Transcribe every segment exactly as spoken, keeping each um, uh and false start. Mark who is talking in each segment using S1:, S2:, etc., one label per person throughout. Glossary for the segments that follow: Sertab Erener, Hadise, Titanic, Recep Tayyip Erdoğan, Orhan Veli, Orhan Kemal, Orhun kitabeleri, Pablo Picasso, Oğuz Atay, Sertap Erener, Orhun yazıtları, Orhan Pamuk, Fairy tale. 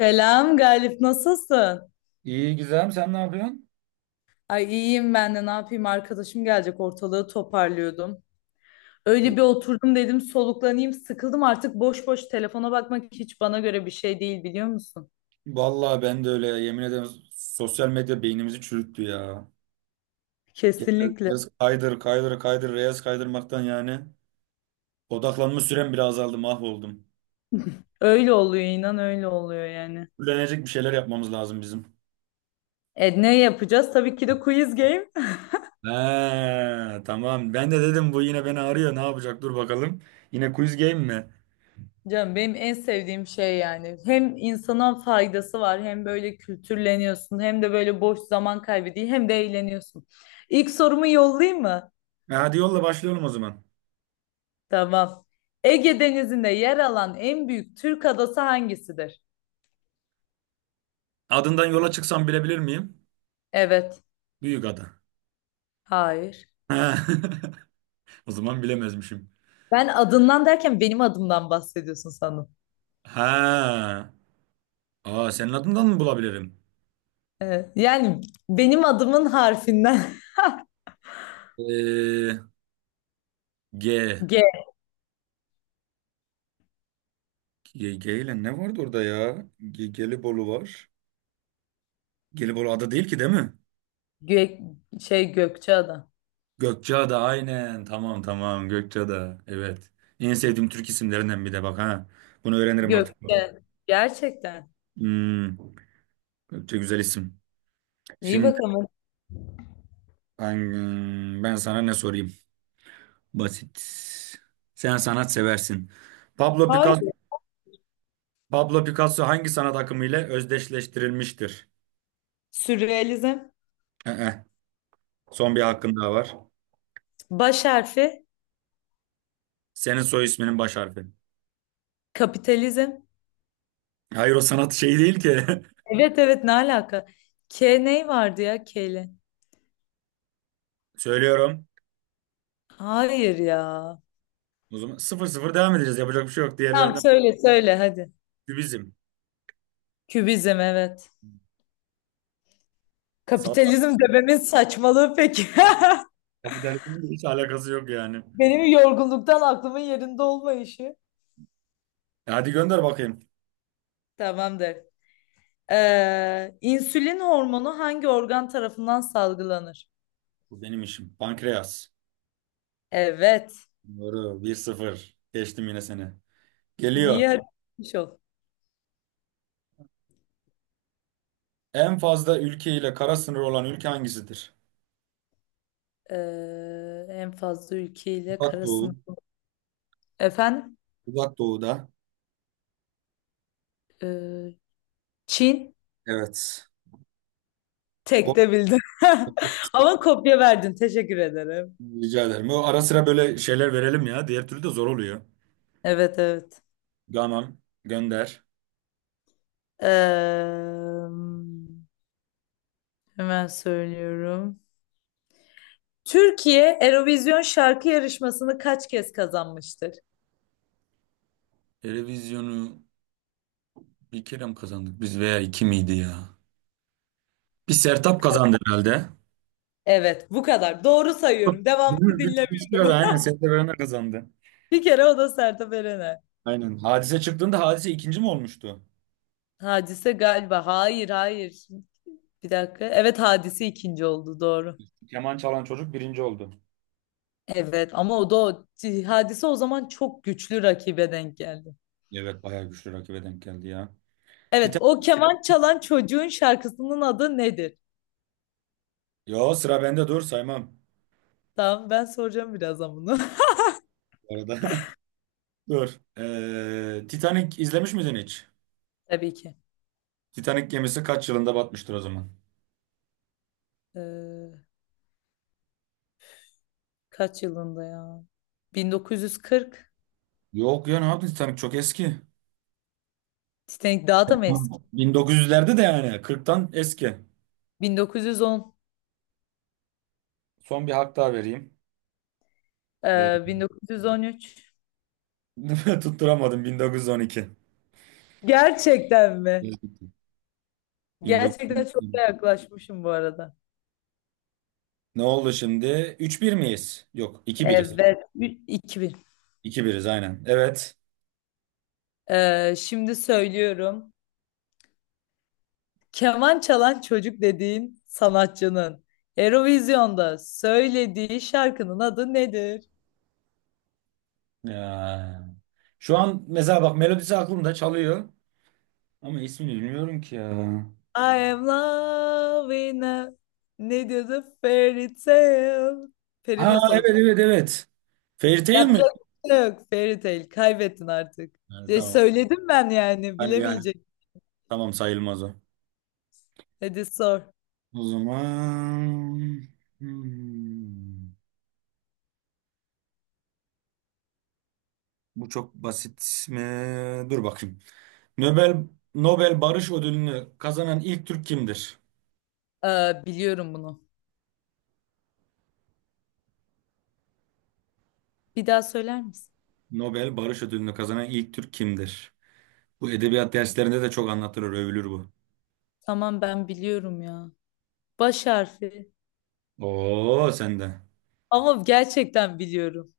S1: Selam Galip, nasılsın?
S2: İyi Gizem, sen ne yapıyorsun?
S1: Ay iyiyim ben de ne yapayım, arkadaşım gelecek, ortalığı toparlıyordum. Öyle bir oturdum, dedim soluklanayım, sıkıldım artık, boş boş telefona bakmak hiç bana göre bir şey değil, biliyor musun?
S2: Vallahi ben de öyle ya. Yemin ederim sosyal medya beynimizi çürüttü ya. Genel
S1: Kesinlikle.
S2: Reels kaydır kaydır kaydır reels kaydırmaktan yani odaklanma sürem bile azaldı, mahvoldum.
S1: Öyle oluyor, inan öyle oluyor yani.
S2: Öğrenecek bir şeyler yapmamız lazım bizim.
S1: E ne yapacağız? Tabii ki de quiz game.
S2: He, tamam, ben de dedim bu yine beni arıyor ne yapacak, dur bakalım. Yine quiz game mi?
S1: Canım benim en sevdiğim şey yani. Hem insana faydası var, hem böyle kültürleniyorsun, hem de böyle boş zaman kaybı değil, hem de eğleniyorsun. İlk sorumu yollayayım mı?
S2: E, hadi yolla, başlayalım o zaman.
S1: Tamam. Ege Denizi'nde yer alan en büyük Türk adası hangisidir?
S2: Adından yola çıksam bilebilir miyim?
S1: Evet.
S2: Büyük ada.
S1: Hayır.
S2: O zaman bilemezmişim.
S1: Ben adından derken benim adımdan bahsediyorsun sanırım.
S2: Ha. Aa, senin adından mı bulabilirim?
S1: Evet. Yani benim adımın harfinden.
S2: Ee, G.
S1: G.
S2: G, G ile ne vardı orada ya? G, Gelibolu var. Gelibolu ada değil ki, değil mi?
S1: Gö şey Gökçeada.
S2: Gökçeada, aynen. Tamam tamam, Gökçeada. Evet. En sevdiğim Türk isimlerinden bir de bak ha. Bunu öğrenirim artık.
S1: Gökçe. Gerçekten.
S2: Hmm. Gökçe güzel isim.
S1: İyi
S2: Şimdi
S1: bakalım.
S2: ben, hmm, ben sana ne sorayım? Basit. Sen sanat seversin. Pablo
S1: Hayır.
S2: Picasso, Pablo Picasso hangi sanat akımı ile özdeşleştirilmiştir?
S1: Sürrealizm.
S2: Ee, son bir hakkın daha var.
S1: Baş harfi.
S2: Senin soy isminin baş harfi.
S1: Kapitalizm.
S2: Hayır, o sanat şeyi değil ki.
S1: Evet evet, ne alaka? K ney vardı ya K ile?
S2: Söylüyorum.
S1: Hayır ya.
S2: O zaman sıfır sıfır devam edeceğiz. Yapacak bir şey yok.
S1: Tamam,
S2: Diğerlerinden
S1: söyle söyle hadi.
S2: bizim.
S1: Kübizm evet.
S2: Salla.
S1: Kapitalizm dememin saçmalığı peki.
S2: Kapitalizmin hiç alakası yok yani.
S1: Benim yorgunluktan aklımın yerinde olmayışı.
S2: E, hadi gönder bakayım.
S1: Tamamdır. Ee, insülin hormonu hangi organ tarafından salgılanır?
S2: Bu benim işim. Pankreas.
S1: Evet.
S2: Doğru. Bir sıfır. Geçtim yine seni. Geliyor.
S1: Niye haritamış ol?
S2: En fazla ülke ile kara sınırı olan ülke hangisidir?
S1: Ee, en fazla ülkeyle
S2: Uzak
S1: kara
S2: Doğu.
S1: sınır. Efendim?
S2: Uzak Doğu'da.
S1: Ee, Çin.
S2: Evet.
S1: Tek
S2: Bu-
S1: de bildim. Ama kopya verdin. Teşekkür ederim.
S2: Rica ederim. Bu ara sıra böyle şeyler verelim ya. Diğer türlü de zor oluyor.
S1: Evet evet.
S2: Tamam. Gönder.
S1: Ee, hemen söylüyorum. Türkiye Eurovision şarkı yarışmasını kaç kez kazanmıştır?
S2: Televizyonu bir kere mi kazandık biz, veya iki miydi ya? Bir Sertap kazandı herhalde.
S1: Evet, bu kadar. Doğru sayıyorum.
S2: Değil
S1: Devamını
S2: mi? Bir, bir kişi kazandı.
S1: dinlemiyorum.
S2: Aynen, Sertab Erener kazandı.
S1: Bir kere o da Sertab Erener.
S2: Aynen. Hadise çıktığında Hadise ikinci mi olmuştu?
S1: Hadise galiba. Hayır, hayır. Bir dakika. Evet, Hadise ikinci oldu. Doğru.
S2: Keman çalan çocuk birinci oldu.
S1: Evet ama o da o. Hadise o zaman çok güçlü rakibe denk geldi.
S2: Evet, bayağı güçlü rakibe denk geldi ya.
S1: Evet,
S2: Titan...
S1: o keman çalan çocuğun şarkısının adı nedir?
S2: Yo, sıra bende, dur saymam.
S1: Tamam, ben soracağım birazdan bunu.
S2: Bu arada. Dur. Ee, Titanic izlemiş miydin hiç?
S1: Tabii ki.
S2: Titanic gemisi kaç yılında batmıştır o zaman?
S1: Ee, kaç yılında ya? bin dokuz yüz kırk.
S2: Yok ya, ne yaptın, Titanic çok eski.
S1: Titanic daha da mı eski?
S2: bin dokuz yüzlerde de yani, kırktan eski.
S1: bin dokuz yüz on,
S2: Son bir hak daha vereyim. Ee,
S1: e, bin dokuz yüz on üç.
S2: Tutturamadım, bin dokuz yüz on iki.
S1: Gerçekten mi? Gerçekten çok da
S2: bin dokuz yüz on iki.
S1: yaklaşmışım bu arada.
S2: Ne oldu şimdi? üç bir miyiz? Yok, iki biriz.
S1: Evet, Ü- iki bin.
S2: iki biriz aynen. Evet.
S1: E, şimdi söylüyorum. Keman çalan çocuk dediğin sanatçının Eurovision'da söylediği şarkının adı nedir?
S2: Ya. Şu an mesela bak, melodisi aklımda çalıyor. Ama ismini bilmiyorum ki ya.
S1: I am loving a... Ne diyordu? Fairy tale. Peri
S2: Ha
S1: masalı.
S2: evet evet evet. Fairytale
S1: Yapacak
S2: mi?
S1: bir şey yok, Fairy Tail. Kaybettin artık.
S2: Yani,
S1: Ya
S2: tamam.
S1: söyledim ben, yani
S2: Hani yani.
S1: bilemeyecek.
S2: Tamam, sayılmaz o.
S1: Hadi sor.
S2: O zaman hmm, bu çok basit mi? Dur bakayım. Nobel Nobel Barış Ödülünü kazanan ilk Türk kimdir?
S1: Ee, biliyorum bunu. Bir daha söyler misin?
S2: Nobel Barış Ödülünü kazanan ilk Türk kimdir? Bu edebiyat derslerinde de çok anlatılır, övülür bu.
S1: Tamam, ben biliyorum ya. Baş harfi.
S2: Oo, sende.
S1: Ama gerçekten biliyorum.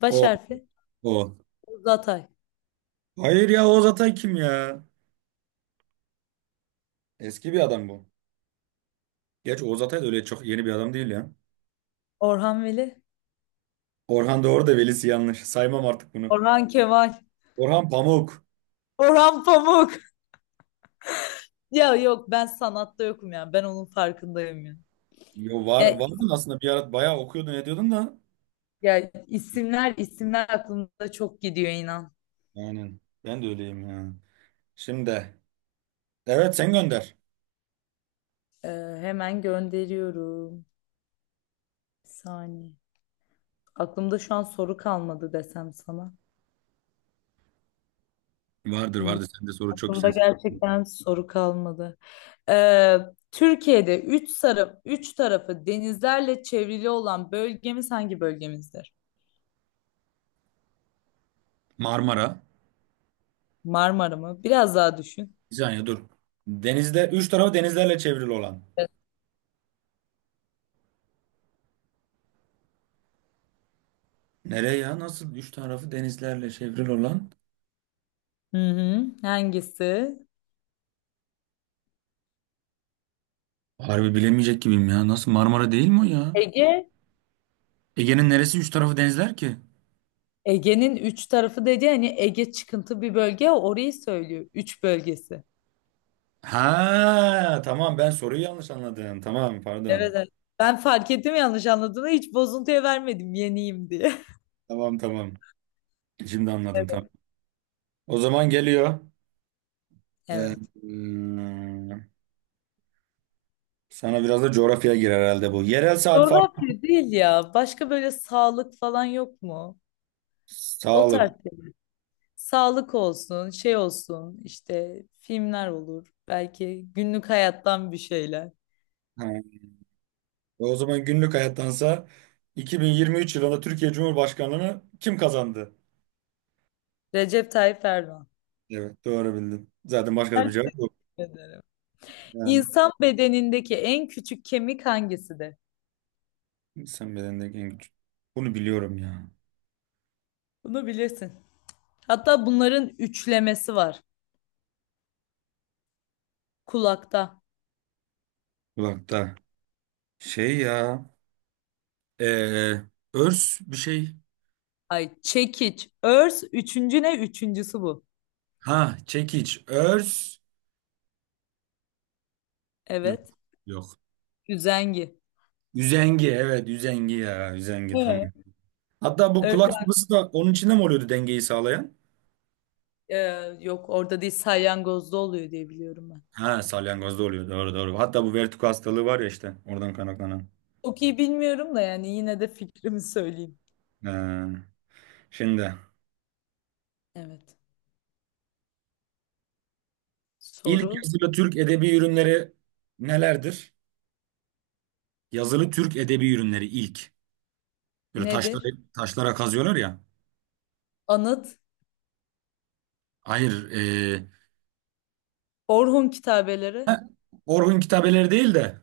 S1: Baş
S2: O,
S1: harfi.
S2: o.
S1: Uzatay.
S2: Hayır ya, Oğuz Atay kim ya? Eski bir adam bu. Gerçi Oğuz Atay da öyle çok yeni bir adam değil ya.
S1: Orhan Veli.
S2: Orhan Doğru da velisi yanlış. Saymam artık bunu.
S1: Orhan Kemal.
S2: Orhan Pamuk.
S1: Orhan Pamuk. Ya yok, ben sanatta yokum ya. Ben onun farkındayım ya.
S2: Yo, var,
S1: Ya,
S2: vardın aslında, bir ara bayağı okuyordun ediyordun da.
S1: ya isimler isimler aklımda çok gidiyor, inan.
S2: Aynen. Ben de öyleyim ya. Şimdi. Evet, sen gönder.
S1: Ee, hemen gönderiyorum. Bir saniye. Aklımda şu an soru kalmadı desem sana.
S2: Vardır
S1: Hmm,
S2: vardır, sende soru çok
S1: aklımda
S2: güzel.
S1: gerçekten soru kalmadı. Ee, Türkiye'de üç sarı, üç tarafı denizlerle çevrili olan bölgemiz hangi bölgemizdir?
S2: Marmara.
S1: Marmara mı? Biraz daha düşün.
S2: Bir saniye dur. Denizde, üç tarafı denizlerle çevrili olan.
S1: Evet.
S2: Nereye ya? Nasıl üç tarafı denizlerle çevrili olan?
S1: Hı hı. Hangisi?
S2: Harbi bilemeyecek gibiyim ya. Nasıl Marmara değil mi o ya?
S1: Ege.
S2: Ege'nin neresi üç tarafı denizler ki?
S1: Ege'nin üç tarafı dedi, hani Ege çıkıntı bir bölge ya, orayı söylüyor. Üç bölgesi.
S2: Ha tamam, ben soruyu yanlış anladım. Tamam,
S1: Evet,
S2: pardon.
S1: evet. Ben fark ettim yanlış anladığını, hiç bozuntuya vermedim yeniyim diye.
S2: Tamam tamam. Şimdi anladım, tamam. O zaman geliyor. Ee,
S1: Evet.
S2: hmm, sana biraz da coğrafya girer herhalde bu. Yerel saat farkı.
S1: Coğrafya değil ya. Başka böyle sağlık falan yok mu? O tarz
S2: Sağlık.
S1: şey. Sağlık olsun, şey olsun, işte filmler olur. Belki günlük hayattan bir şeyler.
S2: Ha. O zaman günlük hayattansa, iki bin yirmi üç yılında Türkiye Cumhurbaşkanlığını kim kazandı?
S1: Recep Tayyip Erdoğan.
S2: Evet, doğru bildin. Zaten başka da bir
S1: Teşekkür
S2: cevap yok.
S1: ederim.
S2: Yani
S1: İnsan bedenindeki en küçük kemik hangisidir?
S2: İnsan bedenindeki en güç. Bunu biliyorum ya.
S1: Bunu bilirsin. Hatta bunların üçlemesi var. Kulakta.
S2: Kulakta. Şey ya. eee, örs bir şey.
S1: Ay çekiç, örs, üçüncü ne? Üçüncüsü bu.
S2: Ha, çekiç. Örs. Yok.
S1: Evet.
S2: Yok.
S1: Üzengi.
S2: Üzengi. Evet, üzengi ya. Üzengi, tamam. Hatta bu
S1: Evet.
S2: kulak sıvısı da onun içinde mi oluyordu, dengeyi sağlayan?
S1: Ee, yok orada değil, salyangozda oluyor diye biliyorum ben.
S2: Ha, salyangozda oluyor. Doğru doğru. Hatta bu vertigo hastalığı var ya işte. Oradan kaynaklanan.
S1: Çok iyi bilmiyorum da yani, yine de fikrimi söyleyeyim.
S2: Ee, şimdi.
S1: Evet.
S2: İlk
S1: Soru
S2: yazılı Türk edebi ürünleri nelerdir? Yazılı Türk edebi ürünleri ilk. Böyle taşlara,
S1: nedir?
S2: taşlara kazıyorlar ya.
S1: Anıt,
S2: Hayır. e,
S1: Orhun kitabeleri,
S2: ha, Orhun kitabeleri değil de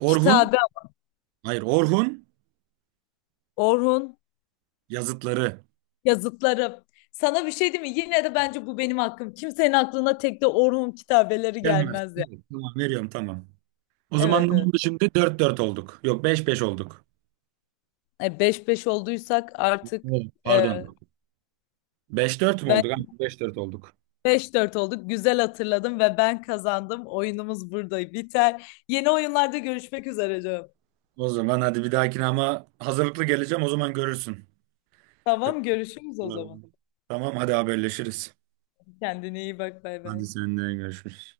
S2: Orhun.
S1: kitabe,
S2: Hayır, Orhun
S1: Orhun
S2: yazıtları.
S1: yazıtları. Sana bir şey diyeyim mi? Yine de bence bu benim hakkım. Kimsenin aklına tek de Orhun kitabeleri
S2: Gelmez.
S1: gelmez ya.
S2: Evet, tamam, veriyorum tamam. O zaman ne
S1: Evet evet.
S2: oldu şimdi? Dört dört olduk. Yok, beş beş olduk.
S1: E, beş beş olduysak artık
S2: Evet.
S1: e,
S2: Pardon. Beş dört mü
S1: ben
S2: olduk? Aynen, beş dört olduk.
S1: beş dört olduk. Güzel hatırladım ve ben kazandım. Oyunumuz burada biter. Yeni oyunlarda görüşmek üzere canım.
S2: O zaman hadi bir dahakine, ama hazırlıklı geleceğim o zaman, görürsün.
S1: Tamam, görüşürüz o
S2: Olur.
S1: zaman.
S2: Tamam, hadi haberleşiriz.
S1: Kendine iyi bak, bay bay.
S2: Hadi, seninle görüşürüz.